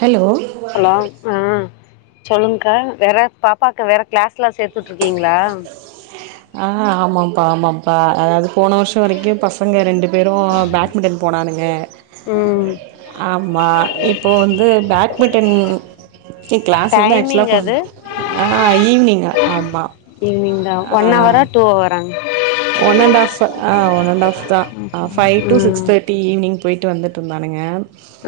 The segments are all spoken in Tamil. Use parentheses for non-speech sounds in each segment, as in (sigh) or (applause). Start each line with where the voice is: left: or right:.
right: ஹலோ
left: சொல்லுங்க்கா வேற பாப்பாவுக்கு வேற கிளாஸ் எலாம் சேர்த்துட்டு இருக்கீங்களா
right: ஆ ஆமாம்ப்பா ஆமாம்ப்பா அதாவது போன வருஷம் வரைக்கும் பசங்கள் ரெண்டு பேரும் பேட்மிண்டன் போனானுங்க
left: ம்
right: ஆமா இப்போ வந்து பேட்மிண்டன்கு கிளாஸ் வந்து ஆக்சுவலா
left: டைமிங்
right: கொ
left: அது
right: ஈவினிங் ஆமா
left: ஈவினிங் தா ஒன்
right: ஆ
left: அவரா டூ அவரா (inaudible)
right: one and half one and ஆ தான் பைவ் டூ சிக்ஸ்
left: ம்
right: தேர்ட்டி ஈவினிங் போயிட்டு வந்துட்டு இருந்தானுங்க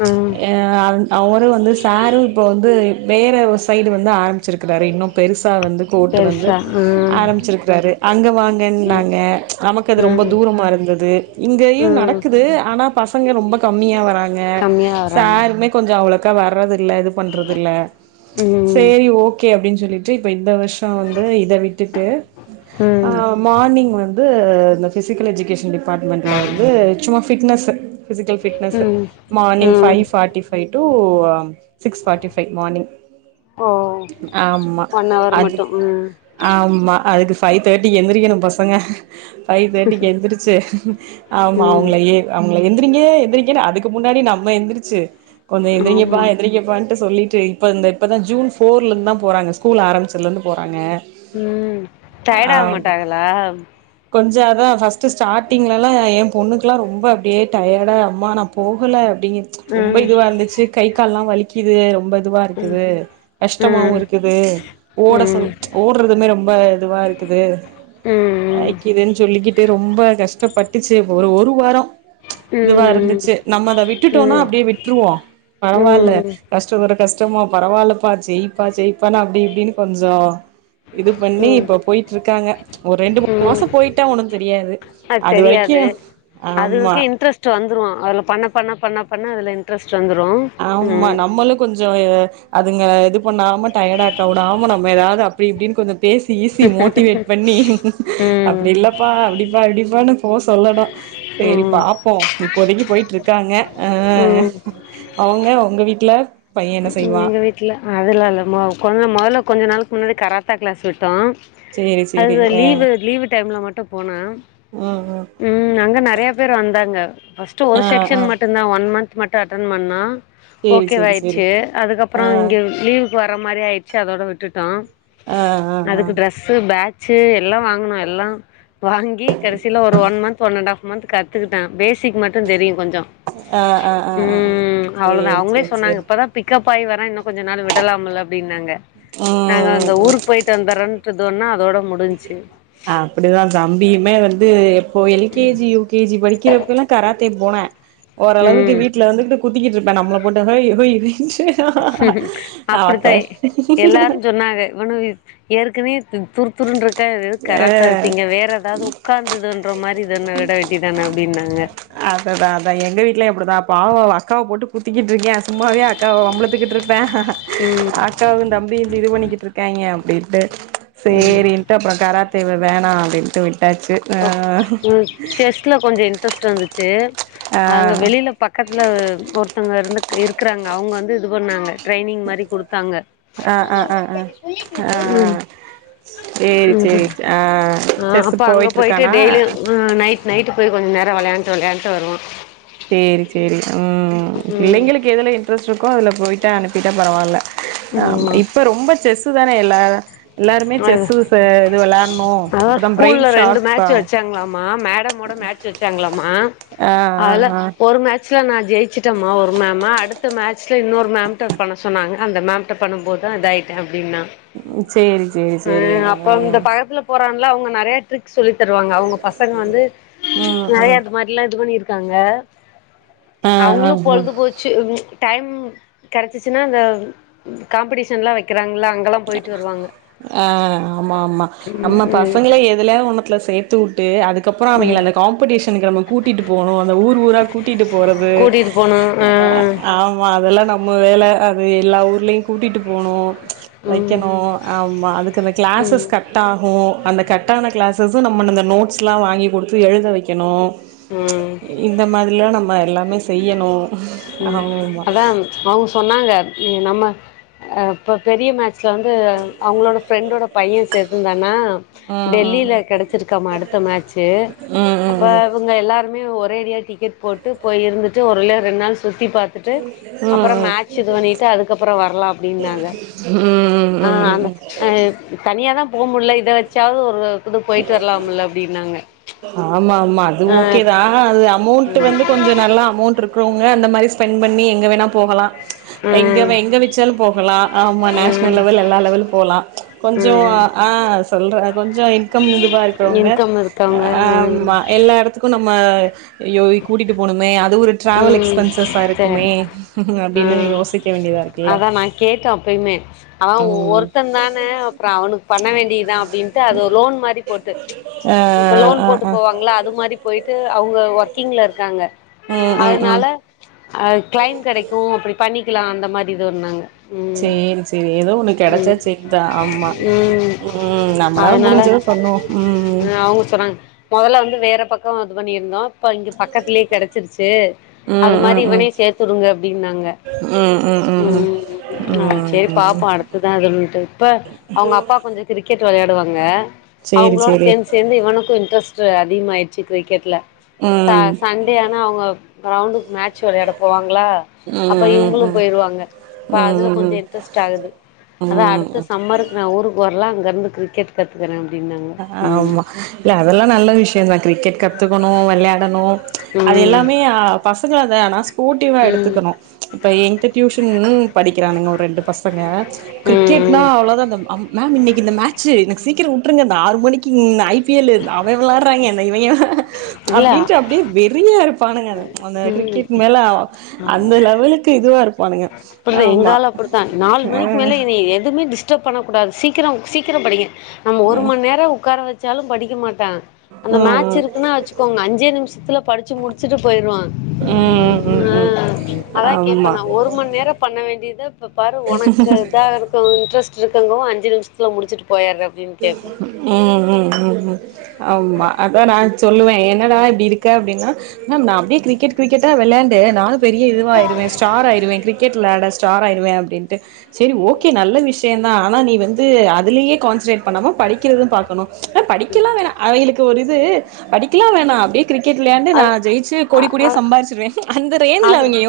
left: ம்
right: ஆஹ் அவரும் வந்து சாரும் இப்போ வந்து வேற சைடு வந்து ஆரம்பிச்சிருக்கறாரு இன்னும் பெரு சா வந்து கோர்ட் வந்து
left: பெருசா ம்
right: ஆரம்பிச்சிருக்கறாரு அங்க வாங்
left: ம்
right: கனாங் (unintelligible) நமக்கு அது ரொம்ப
left: ம்
right: தூரமாருந்தது இங்கயு
left: ம்
right: நடக்குது ஆனா னா பசங்க ரொம்ப கம்மியா வரா ங்க
left: கம்மியாக வராங்க
right: சாருமே கொஞ்ச அவ்ளோ க்க வர்றது இல்ல இது பண்றது இல்ல
left: ம்
right: சரி ஓகே அப்டின் சொல் சொல்லிட்டு இப்ப இந்த வருஷோ வந்து இத விட்டுட்டு ஆ
left: ம்
right: மார்னிங் இது இந்த ஃபிசிக்கல் எஜுகேஷன் டி டிபார்ட்மெண்ட்ல வந்து சும்மா ஃபிட்னஷூ ஃபிசிக்கல் ஃபிட்னஸ்
left: ம்
right: மார்னிங் ஃபைவ்
left: ம்
right: forty five two two six forty five morning
left: ஓ
right: ஆமா
left: ஒன் ஹவர்
right: அது
left: மட்டும் ம்
right: ஆமா அதுக்கு ஃபைவ் தேட்டிக்கு எந்திரக்கணு பஸ் சங்க ஃபைவ் தேட்டிக்கு எந்துருச்சு ஆமா
left: ம்
right: அவங்களயே எந்திரிங்க எந்திரிங்கேனு அதுக்கு முன்னாடி நம்ம எந்திரிச்சு கொஞ்ச எந்திரிங்கப்பா
left: ஆமாம்
right: எந்திரிங்கப்பாண்ட்டு சொல்லி த்தி இப்ப இந்த இப்பதா ஜூன் ஃபோர்ல இருந்தான் போறங்க ஸ்கூல் ஆரம்பிச்சதுலந்து போறாங்க
left: ம் டயடாவ
right: ஆமா
left: மாட்டாங்ளா
right: கொஞ்சோ அதா ஃபஸ்ட்டு ஸ்டாட்டிங்லலா என் பொண்ணுக்குலா ரொம்ப அப்டியே டயடா அம்மா நா போகுல (unintelligible) ரொம்ப
left: ம்
right: இதுவாருந்துச்சு கை கால்லா வலிக் கிது ரொம்ப
left: ம்
right: துவாருக்குது
left: ம்
right: கஷ்டமாவுருக்குது ஓட சொல்
left: ம்
right: ஓடுறதுமே ரொம்ப இதுவாருக்குது
left: ம் ம்
right: ஆயிக்கிதுன் சொல்லிட்டு ரொம்ப கஷ்டப்பட்டுச்சு ச்சே ஒரு ஒரு வாரொ
left: ம்
right: துவாருந்துச்சு நம்ம அத விட்டுட்டோனா
left: ம்
right: அப்டியே விட்ருவோ பரவால்ல
left: ம் ம்
right: கஷ்ட பர கஷ் ஷ்டமா பரவாலப்பா செயிப்பா செயிப்பானு அப்டி இப்டின்னு கொஞ்சோ இது பண்ணி
left: ம்
right: இப்ப போயிட்ருக்காங்க ஒரு ரெண்டு மா
left: ம்
right: மாச போயிட்டா ஒண்ணு தெரியாது அது வரைக்கு ஆம்மா
left: அதுகளுக்கே பண்ணதுல இண்ட்ரஸ்
right: ஆமா நம்மளு கொஞ்சோ ஏ அதுங்க இது பண்ணாம டயடாக்க வுடாம நம்ம எதா அப்டி இப்டின் கொஞ்ச பேசி ஈசி மோட்டிவேட் பண்ணி
left: ம்
right: அப்படி இல்லப்பா அப்டிப்பா இப்டிப்பானு போஸ் சொல்லனு செரி
left: ம்
right: பாப்போம் இப்போதைக்கு போயிட்டு இருக் க்காங்க ஆ
left: ம்
right: அவங்க உங்க வீட்டுல பையன் என்
left: எங்க வீட்டுல அதுல்லா இல்ல மாவு கொழந் இல்ல கொஞ்ச நாள் முன்னடி கராத்தா கிளாஸ்ல விட்டோம்
right: சேரி சேரி
left: அது
right: ஆ
left: லீவு லீவு டைம்ல மட்டும் போனா
right: ம் ம்
left: உம் அங்க நறைய பேர் வந்தாங்க ஃபஸ்ட்டு ஒரு
right: ஆ ஆ
left: செக்க்ஷன் மட்டும்தான் ஒன் மந்த் மட்டும் அட்டென் பண்ணா
right: சேரி சேரி சேரி
left: ஓகேவாயிடுச்சு அதுக்கப்
right: ஆ
left: ப்பறோ இங்க லீவ் க்கு வர மாதிரி ஆயிடுச்சு அதோட விட்டுட்டோம்
right: ஆ ஆ ஆ ஆ
left: அதுக்கு டிரெஸ்ஸு பேக் சே எல்லாம் வாங்குன எல்லாம் வாங்கி கடைசியில ஒரு ஒன் மந்த் ஒன்அண்டாப் மந்த் கத்துக்கிட்டேன் பேசிக் மட்டும் தெரியும் கொஞ்
right: ஆ ஆ ஆ ஆ
left: உம் அவ்ளோதான்
right: சேரி
left: அவங்களே
right: சேரி
left: சொன்னாங்க
right: சேரி
left: இப்பதான் பிக்கப் பை வென இன்னும் கொஞ்ச நாள் விடலாம்ல அப்டின்னாங்க நாங்க அந்த
right: ம் ம்
left: ஊருக்கு போய் தந்தறோன்னு விட்டுதொன்னா அதோடு முடிஞ்சு
right: அப்படிதான் தம்பியுமே வந்து எப் ஓ எல்கேஜி யுகேஜி படிக்கிறப்ப எல்லாம் கராத்தே போன ஓரளவுக்கு
left: ம்
right: வீட்டுல இருந்துட்டு கு பத்தி இருப்பே நம்ள போட் ஹோய் ய்
left: அப்படித்தான் எல்லாரும் சொன்னாங்க இவானு ஏர் கிரீ துரு துரு இருக்காது
right: ஆ
left: கராத்தா வித்தீங்க வேற ஏதாவது உட்காந்ததுன்ற மாதிரி இதான விடவேண்டி தானே அப்டின் அப்படின்னாங்க
right: அதுதான் அதான் எங்க வீட்டுல எப்படிதான் பாவம் அக்காவ போட்டு புத்திக்கிட்டு இருக்கேன் சும்மாவே அக் அக்காவ வம்பளத்துக்கிட்டு இருப்பேன்
left: ம்
right: அக்காவும் தம்பி இது பண்ணிட்டு இருக்காங்க அப்படின்னு பெ
left: ம்
right: செரின்ட்டு அப்ற கராத்தே வ வேணாம் அப்டின்டு விட்டு
left: ஒ ம் செஸ்ல கொஞ்சோ இன்ட்ரெஸ்ட் இருந்துச்சு
right: ஆ
left: அவுங்க
right: ஆ
left: வெளியில பக்கத்துல ஒரு த்தவங்க இருந்து இருக்கிறாங்க. அவுங்க வந்து இது பண்ணாங்க. டிரைனீங் மாறி குடுத்தாங்க.
right: ஆ ஆ ஆ ஆ ஆ
left: ம்
right: சேரி
left: ம்
right: சேரி ஆ
left: அ
right: செஸ்
left: அப்ப அங்க போ
right: போயிட்டு
left: போய்ட்
right: இருக்கானா
left: டெய்லியு நைட் நைட் போய் கொஞ்சோ இந்நேரோ விளையாண்டு விளையாண்டு‌ வருவான்
right: சேரி சேரி உம் பிள்ளைங்களுக்கு எதுல இன்ட்ரெஸ்ட் இரு கோ அதுல போயிட்டா அனுப்பிட்டா பரவாயில்ல. ஆமா இப்ப ரொம்போ செஸ் வேல இல்ல எல்லாருமே செஸ்
left: அது
right: ச இது விளானு
left: அதா
right: அப்பதா
left: ஸ்கூல்ல
right: பிரெய்ன்
left: ரெண்டு
right: ஷார்ப்பா
left: மேட்ச் வச்சாங்களாமா மேடமோட
right: எ ஆ
left: ல
right: ஆ
left: ஒரு மேச் ட்ல்ல நா ஜெயிச்சட்டம்மா ஒரு மேம் அடுத்த மேட்சில் இன்னொரு மேமிட்ட பண்ண சொன்னாங்க அந்த மேம்ட்ட பன்னும்போதுதா இதா ஆயிட்ட அப்படின்னா
right: ம் சேரி சேரி சேரி ஹ
left: அவுங்க நெறயா ட்ர்க் இருக்கு சொல்லித் தருவாங்க அவுங்க பசங்க வந்து ச்
right: ம்
left: நிறயா
right: ம்
left: இது மாரி எல்லா இது பண்ணிருக்கு இருக்காங்க.
right: ஆ ஆ
left: அவங்களு
right: ஆ
left: பொழுது போச்சு ச் டைம் கிடச்சிச்சின்னா அந்த காம்படிஷன்ல்லா வெக்கிறாங்கள்ள அங்கெல்லா போயிட்டு வருவான்
right: ஆ ஆமா ஆமா
left: ம்
right: நம்ம
left: ம்
right: பசங்கள எதுலயா ஒண்ணுத்துல சே த்து விட்டு அதுக்கு அப்புறோ
left: ம்
right: அவகில அந்த காம்படிஷனுக்கு நாம கூட்டிட்டு போணு அந்த ஊர் ஊரா கூட்டிட்டு போறது
left: கூட்டிட்டு போனு ஆ
right: ஆமா அதெல்லா நம் நம்ம வேலை அது எல்லா ஊர்லயும் கூட்டிட்டு போனு ப்ச்
left: ம்
right: வெக்கணு ஆமா அதுக்கு அந்த கிளாஸஸ்
left: ம்
right: கட் ஆகு அந்த கட்ட்டான கிளாஸஸம் நம்ம அந்த நோட்ஸ்ல்லா வாங்கி குடுத்து எழுத வெக்கணு
left: ம்
right: இந்த மாதிரி எல்லா நம்ம ம எல்லாமே செய்யணு
left: ம்
right: ஆமாமா
left: அதா அவங்க சொன்னாங்க நம்ம இப்ப பெரிய மே ச்ல வந்து அவங்களோட ஃப்ரெண்டோட பையன் சேத்திருந்தான்னா
right: ம் ம்
left: டெல்லியில கெடச்சிருக்காம அடுத்த மேட்சு
right: ம் ம்
left: அப்போ
right: ம்
left: இவுங்க எல்லாருமே ஒ ரேடியா டிக்கெட் போட்டு போய் இருந்து ட்டு ஒருல ரெண்டு நாள் சுத்தி பாத்துட்டு
right: ம்
left: அப்புறோ
right: ம்
left: மேட்ச் இது பண்ணிட்டு அதுக்கப்புறோ வர்லா அப்படின்னாங்க
right: ம்
left: ஆஹ
right: ம்
left: அந்த
right: ம்
left: தனியாதா போகமுள்ள இத வச்சாவது ஒரு இது போயிட்டு வரலாம்ல அப்டின்னாங்க
right: ஆமா அது ஓகே
left: ஆ
right: தான் அது அமௌண்ட் வந்து கொஞ்சம் நல்லா அமௌண்ட் இருக்கு இருக்றவங்க அந்த மாதிரி ஸ்பெண்ட் பண்ணி எங்க வேணா போகலாம் எங்க
left: ம்
right: எங்க வெச்சாலும் போகலாம் ஆமா நேஷனல்
left: ம்
right: லெவல் எல்லா லெவலும் போகலாம் கொஞ்சம்
left: ம்
right: ஆ சொல்ற கொஞ்சம் இன்கம் இதுவா இருக்கிறவங்க
left: இன்கம் இருக்காங்க ம்
right: ஆமா எல்லா எடத்துக்கும் நம்ம ஆ யோ கூட்டிட்டு போணுமே அது ஒரு டிராவல்
left: உம்
right: எக்ஸ்பென்சஸா
left: செரி
right: இருக்குமே அப்டின்னு
left: உம்
right: யோசிக்க வேண்டியதா இருக்குல்ல
left: அதான் நான் கேட்டேன் அப்பயுமே அதான்
right: ம்
left: ஒருத்தன் தானே அப்புறம் அவனுக்கு பண்ண வேண்டியதான் அப்படின்ட்டு அது லோன் போட்டு
right: ஆ
left: இப்ப லோன்
right: ஆ
left: போட்டு
right: ஆ
left: போவாங்களா அது மாதிரி போயிட்டு அவங்க ஒருத்த டீம்லஇருக்காங்க
right: ம் ம் ம்
left: அதனால அ கிளைம் கெடைக்கும் அப்படி பண்ணி கலாம் அந்த மாதிரி இதுந்தாங்க
right: செரி செரி ஏதோ ஒண்ணு கெடைச்சா சரி தான் ஆமா
left: ம்
right: உம் நம்மளால
left: அதனால
right: முடிஞ்சத பண்ணுவோம் உம்
left: ஆ அவங்க சொன்னாங்க மொதல்ல வந்து வேற பக்கம் அது பண்ணிருந்தோம் இப்ப இங்க பக்கத்திலேயே கெடைத்து வெச்சிருச்சு அது
right: ம்
left: மாதிரி
right: ம் ம்
left: இவனே
right: ம்
left: சேர்த்துடுங்க அப்படின்னாங்க
right: ம் ம் ம்
left: உம் ம் செரி பாப்போம் அடுத்துதான் அதுட்டு இப்ப அவங்க அப்பா கொஞ்சம் கிரிக்கெட் வெளையாடுவாங்க ங்க
right: சேரி
left: அவங்களோட
right: சேரி
left: சேர்ந்து சேர்ந்து இவனுக்கும் இன்டரெஸ்ட் அதிகமாகாயிடுச்சி கிரிக்கெட்ல
right: ம்
left: சன்டே ஆனா அவங்க கிரவுண்ட்க்கு மேட்ச் வெளையாட போவாங்களா
right: ம்
left: அப்ப
right: ம்
left: இவங்களும்
right: ம்
left: போய்றுவாங்க இப்ப அதுல
right: ம்
left: கொஞ்சம் இன்ட்ரெஸ்ட் ஆகுது
right: ம்
left: அதான்
right: ம்
left: அடுத்த
right: ம்
left: சம்மருக்கு நான் ஊருக்கு வரலாம் அங்க வந்து கிரிக்கெட் கத்துக்கறேன்
right: ஆமா இல்ல அதெல்லாம் நல்ல விஷயந்தான் கிரிக்கெட் கத்து கத்துக்கணும் விளையாடணும் அது
left: ம்
right: எல்லாமே பசங்கனா ஸ்போர்டிவா
left: ம் ம்
right: எடுத்துக்கணும் இப்ப என்கிட்ட டியூஷன் படிக்கறானுங்க ஒரு ரெண்டு பசங்க கிரிக்கெட்னா
left: ம்
right: அவ்ளோதான் மேம் இன்னைக்கு இந்த மட்ச்சு எனக்கு சீக்கிரம் உ (unintelligible) இருங்க ஆறு மணிக்கு நைட் ஐ பி லு அவன் விளாட்றாய்ங்க இவிங்க
left: இல்ல
right: அப்டின்ட்டு அப்டியே வெறியா இருக் இருப்பானுங்க அந்த
left: ம்
right: கிரிக்கெட் மேல அ அந்த லெவலுக்கு இதுவா இருக் பானுங்க
left: அப்டி எங்காளு அப்டித்தான் நாலு மணிக்கு மேல என்ன எதுவுே டிஸ் டிஸ்டப் பண்ணக்கூடாது சீக்கரம் சீக்கரம் படிங்க நம்ம ஒரு மண் நேரம் உட்கார வச் ச்சாலும் படிக்க மாட் டா அந்த மேட்ச்
right: ம்
left: இருக்குன்னு வச்சுக்கோங்க அஞ்சே நிமிஷத்துல படிச்சு முடிச்சுட்டு போயிருவான்
right: ம் ம் ம் ம் ம்
left: ஆஹ் அதான் கேப்பே
right: ஆமா
left: நா ஒரு மண் நேரம் பண்ண வேண்டியத இப்ப பாரு உனக்கு இதா இருக்கும் இன்ட்ரெஸ்ட் இருக்கங்கவும் அஞ்சு நிமிஷ
right: உம் உம் உம் உம் ஆமா அதான் நான் சொல்லுவே என்னடா இப்டி இருக்க அப்டின்னா மேம் நான் அப்டியே கிரிக்கெட் கிரிக்கெட்டா விளையாண்டு நா பெரிய இதுவாய்ருவேன் ஸ்டார் ஆய்றுவேன் கிரிக்கெட் விளையாட ஸ்டார் ஆயிருவேன் அப்டின்ட்டு செரி ஓகே நல்ல விஷ் யந்தா ஆன நீ வந்து வந்து அதுலயே கான்சன்ட்ரேட் பண்ணாம படிக்கிறதும் பாக்கணும் ஆஹ் படிக்கேலாம் வேணா அவேங்களுக்கு ஒரு இது படிக்கலாம் வேணா அப்டியே கிரிக்கெட் விளையாண்டு நான் ஜெயிச்சு கோடிகோடியா
left: அ அ
right: சம்பாரிச்சிருவேன் அந்த ரேஞ்ச்ல
left: அது
right: அவிங்க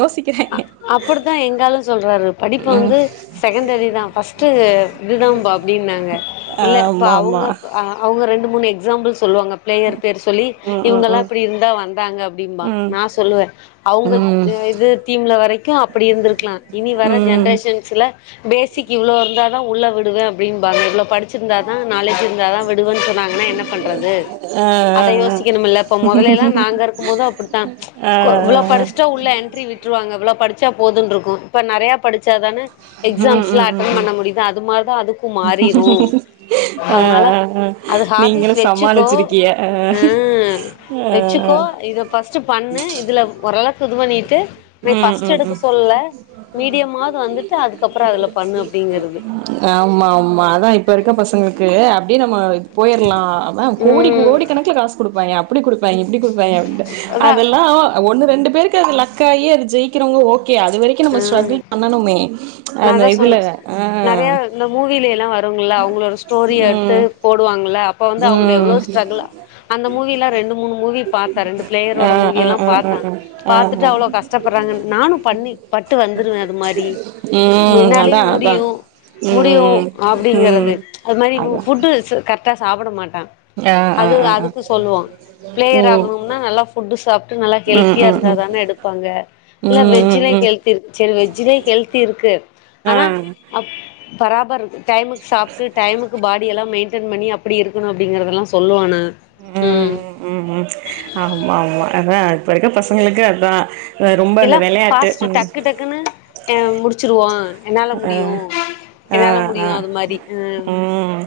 left: அ
right: யோசிக்கிறாங்க
left: அப்டித்தான் எங்காலும் சொல்றாரு படிப்பு
right: ம்
left: வந்து செகண்டரி தான் ஃபஸ்டு ப அப்டினாங்க இல்ல இப்ப
right: ஆமா
left: அவுங்க
right: ஆமா
left: அ அவுங்க ரெண்டு மூன் எக்ஸாம்பிள்ஸ் சொல்லுவாங்க பிளேயர் பேர் சொல்லி
right: ம்
left: இவுங்கல்லாம்
right: ம்
left: இப்டி இருந்தா வந்தாங்க அப்டின்ம்பா
right: ம்
left: நா சொல்லுவே அவுங்க
right: ம்
left: இது தீம்ல வரைக்கும் அப்டி இருந்திருக்கலாம் இனி வர
right: ம் ம்
left: ஜென்ரேஷன்ஸ்ல பேசிக் இவ்ளோ இருந்தா தான் உள்ள விடுவே அப்டின்பாங்க இவ்ளோ படு ச்சு இருந்தா தான் நாலேஜ் இருந்தாதா விடுவன் சொன்னாங்கன்னா என்ன பண்றது
right: ஆ
left: அத யோசிக்கனும்ள இப்ப முதலேல்லா நாங்க இருக்கும் போது அப்புடித்தான்
right: ஆ
left: ச் இவ்ளோ படுஷாடா உள்ள என்ட்ரி விட்டுருவாங்க இவ்ளோ படு ச்சா போதுன்ருக்கும் இப்ப நெறையா படு ச்சாதான எக்ஸாம்ஸ்லா அட்டன் பண்ண முடிது அது மாரி தான் அதுக்கும் மாறிரும்
right: ஆ
left: அதுனால அது ஹாபிஸ்
right: நீங்களு
left: வச்சுக்கோ
right: சமாளிச்சிருக்கிய ஆ
left: அ
right: ஆ
left: வச்சுக்கோ இத ஃபஸ்ட் பண்ணு இதுல புது பண்ணிட்டு நீ
right: ம்
left: ஃபஸ்ட்
right: ம்
left: எடுக்க
right: ம்
left: சொல்லல மீடியமாவது வந்துட்டு அதுக்கப்றம் அதுல பண்ணு அப்டிங்கறது
right: ஆமா ஆமா அதா போயிர்லாம் அதா கோடி கோடி கணக்கல காசு குடுப்பாய்ங்க அப்டி குடு ப்பாய்ங்க எப்டி குடுப்பாய்ங்க அப்டின்டு
left: அதா
right: அதல்லாம் ஒண்ணு ரெண்டு பேருக்கு அது லக் துககே ஜெயிக்கிறவங்க ஓக் ஓகே அது வரைக்கும் நம்ம ஸ்ட்ரகுள்
left: ம்
right: பண்ணணுமே
left: நா
right: அந்த
left: அதா சொன்னே
right: இதுல
left: நெறைய
right: ஆ
left: இந்த மூவில எல்லா வருங்கள அவங்கள ஒரு ஸ்டோரிய எடுத்து
right: ம்
left: போடுவாங்க இப்ப வந்து அவ்ங்க எவ்ளோ
right: ம்
left: ஸ்ட்ரகுளா அந்த மூவ எல்லாம் ரெண்டு மூணு மூவி பார்த்தன் ரெண்டு
right: ஆ
left: பிளேயரோட மூவி
right: ஆ
left: எல்லாம்
right: ஆ ஆ
left: பார்த்தா
right: ஆ ஆ
left: பார்த்துட்டு
right: ஆ
left: அவ்ளோ கஷ்டப்படுறாங்கன்னு நானு பண்ணி பட்டு வந்துடுவேன் அது மாரி
right: ம் அதா
left: என்னாலயும்
right: அதா
left: முடியும் முடியும்
right: ம் ம்
left: அப்டிங்கிறது
right: ம்
left: அது மாரி
right: அதா
left: ஃபுட்டு கரெக்டா சாப்பிட மாட்
right: ஆ ஆ
left: அது
right: ஆ ஆ
left: அதுக்கு சொல்லுவோ பிளேயர்
right: ம்
left: ஆகனும்னா நல்லா ஃபுட் சாப்ட்டு நல்லா
right: ம்
left: ஹெல்த்தியா
right: ம் ம்
left: இருந்தாதாங்கே எடுப்பாங்க இல்ல வெஜ்
right: ம் ம் ம்
left: ஹல்திக்கு சரி வெஜ் ஹெல்திர் இருக்கு
right: ஆ
left: ஆனா அப் பராபர்ரு டைமுக்கு சாப்ட்டு டைமுக்கு பாடி அப்டி எலாம் மெயிடயின் பண்ணி அப்டி இருக்கனும் அப்டிங்கறதெல்லா சொல்லுவான
right: உம் உம் உம் ஆமா ஆமா அதா து இப்ப இருக்க பசங்களுக்கு அதா ரொம்ப
left: எல்லா
right: அந்த வெளையாட்டு
left: பாஸ்ட்
right: ம்
left: டக்கு டக்குன்னு முடிச்சிருவோ என்னால
right: ஆ
left: முடியும்
right: ஆ
left: என்னால
right: ஆ
left: முடியும் அது மாரி அ
right: ம்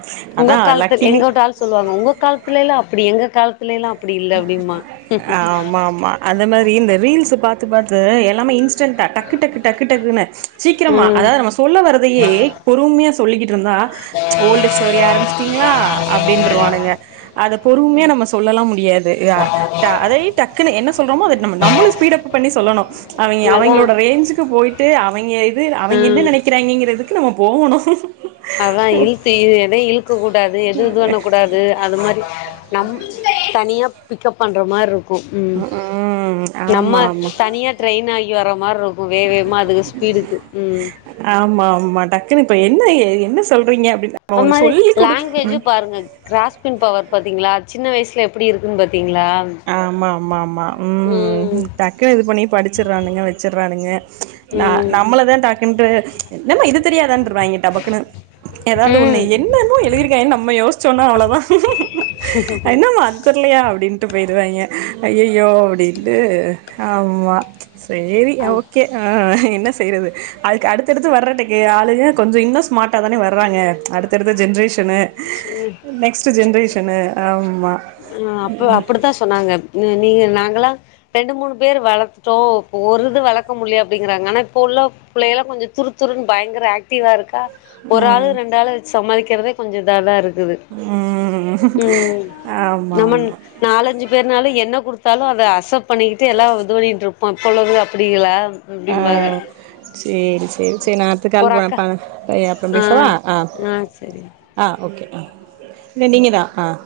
left: உங்க
right: அதா
left: காலத்து எங்க
right: லக்கிலி
left: வீட் ஆள் சொல்லுவாங்க உங்க காலத்துலல்ல அப்டி எங்க எங் காலத்
right: ஆமா ஆமா அந்த மாரி இந்த ரீல்ஸ பாத்து பாத் து எல்லாமே இன்ஸ் ன்ஸட ட டக்கு டக்கு டக்கு டக்குனு சீக்கிரமா
left: ம்
right: அதாது நம்ம சொல்ல வர்ரதயே பொறுமையா சொல்லிகிட்டுருந்தா ஓல்ட் ஸ்டோரிய ஆரமிச்சிட்டிங்களா அப்டினு வானுங்க பொறும்யா நம்மஸ் சொல்லலா முடியாது யா அ அதை டக்குன்னு என்ன சொல்றோமோ நம்ம நம்ம ஸ்பீடப் பண்ணி சொல்லணு அவிங்க
left: அதா
right: அவிங்களோட ரேஞ்சுக்கு போயிட் அவிங்க
left: ஆ
right: அவிங்க என்ன நெனைக்கிறாங்கங்றது நம்ம போவணு
left: அதா இழுத்து எதையு இழுக்க கூடாது எது இது வண்ண கூடாது அது மாரி நம் தனியாப் பிக்கப் பண்றா மார்ருக்கு இரு உம்
right: ம்
left: நம்ம
right: ஆமா ஆமா
left: தனியா ட்ரெயின் ஆகி வர்றா மார்ருக்கு வேவேமா அதுக்கு ஸ்பீடுக்கு உம்
right: ஆமா ஆமா டக்குன்னு இப்ப என்ன என்ன சொல்றீங்க அப்டின்னு நம்ம
left: அத்
right: ஒன்னு
left: மாரி
right: சொல்லி குடுக்
left: லாங்வேஜும் பாருங்க கிராஸ்பின் பவர் பாத்தீங்ளா சின்ன வயசுல ப்டிருக்கும் ப
right: ஆமாம்மாம்மா உம்
left: ம்
right: டக்குனு இது பண்ணி படிச்சுறானுங்க வச்சுட்றானுங்க ஏ ந
left: ம்
right: நம்மளதா டாக்குன்டு என்னமா இதுக் தெரியாதான்ருவாங்க டபக்குன்னு ஏதாவ்து ஒன்னு
left: ம்
right: என்னமோ எழுதிருக்காய்ங்கனு நம்ம யோசிச்சோனா அவ்ளோதா என்னமா அது தெர்லயா அப்டின் போயிருவாங்க ஐய யோ அப்டின்ட்டு ஆம்மா சேரி
left: அ
right: ஓக்கே ஆஹ் என்ன செய்றது அதுக் அடுத்தடுத்து (unintelligible) ஆளுக கொஞ்சோ இன்னு ஸ்மார்ட்டா தானே வர்றாங்க அடுத்தடுத்த ஜென்ரேஷன் னு
left: சின்ன
right: நெக்ஸ்ட் ஜென்ரேஷன்னு ஆம்மா
left: அப்டி தா சொன்னாங்க நீங்க நாங்கலா ரெண்டு மூணு பேரு வளத்தோ இப்போ ஒரு இது வளக்க முடியல அப்டிங்கிறாங்க ஆனா இப்போ உள்ள பிள்ளைகல்லா கொஞ்சோ துருத்துருன்னு பயங்கர ஆக்டிவா இருக்கா ஒரு ஆள்
right: ம்
left: ரெண்டு ஆளு வச்சு சமாளிக்கிறதே கொஞ்சோ தலரு
right: ம்
left: உம்
right: ஆமா
left: நம
right: ஆமா
left: நாலஞ்சு பேர்னால என்ன குடுத் தாலு அது அசத் பண்ணிக்கிட்டு எல்லா (unintelligible) அப்ப உள்ளவங்க அப்படில
right: ஆஹ் சேரி சரி சரி நா அடுத்து கால்
left: ஒரு அக்கா
right: வாப்பா அ அப்புறம்
left: ஆ
right: பேசவா ஆஹ்
left: ஆ சரி
right: ஆஹ் ஓகே. இல்ல நீங்க தா ஆஹ்.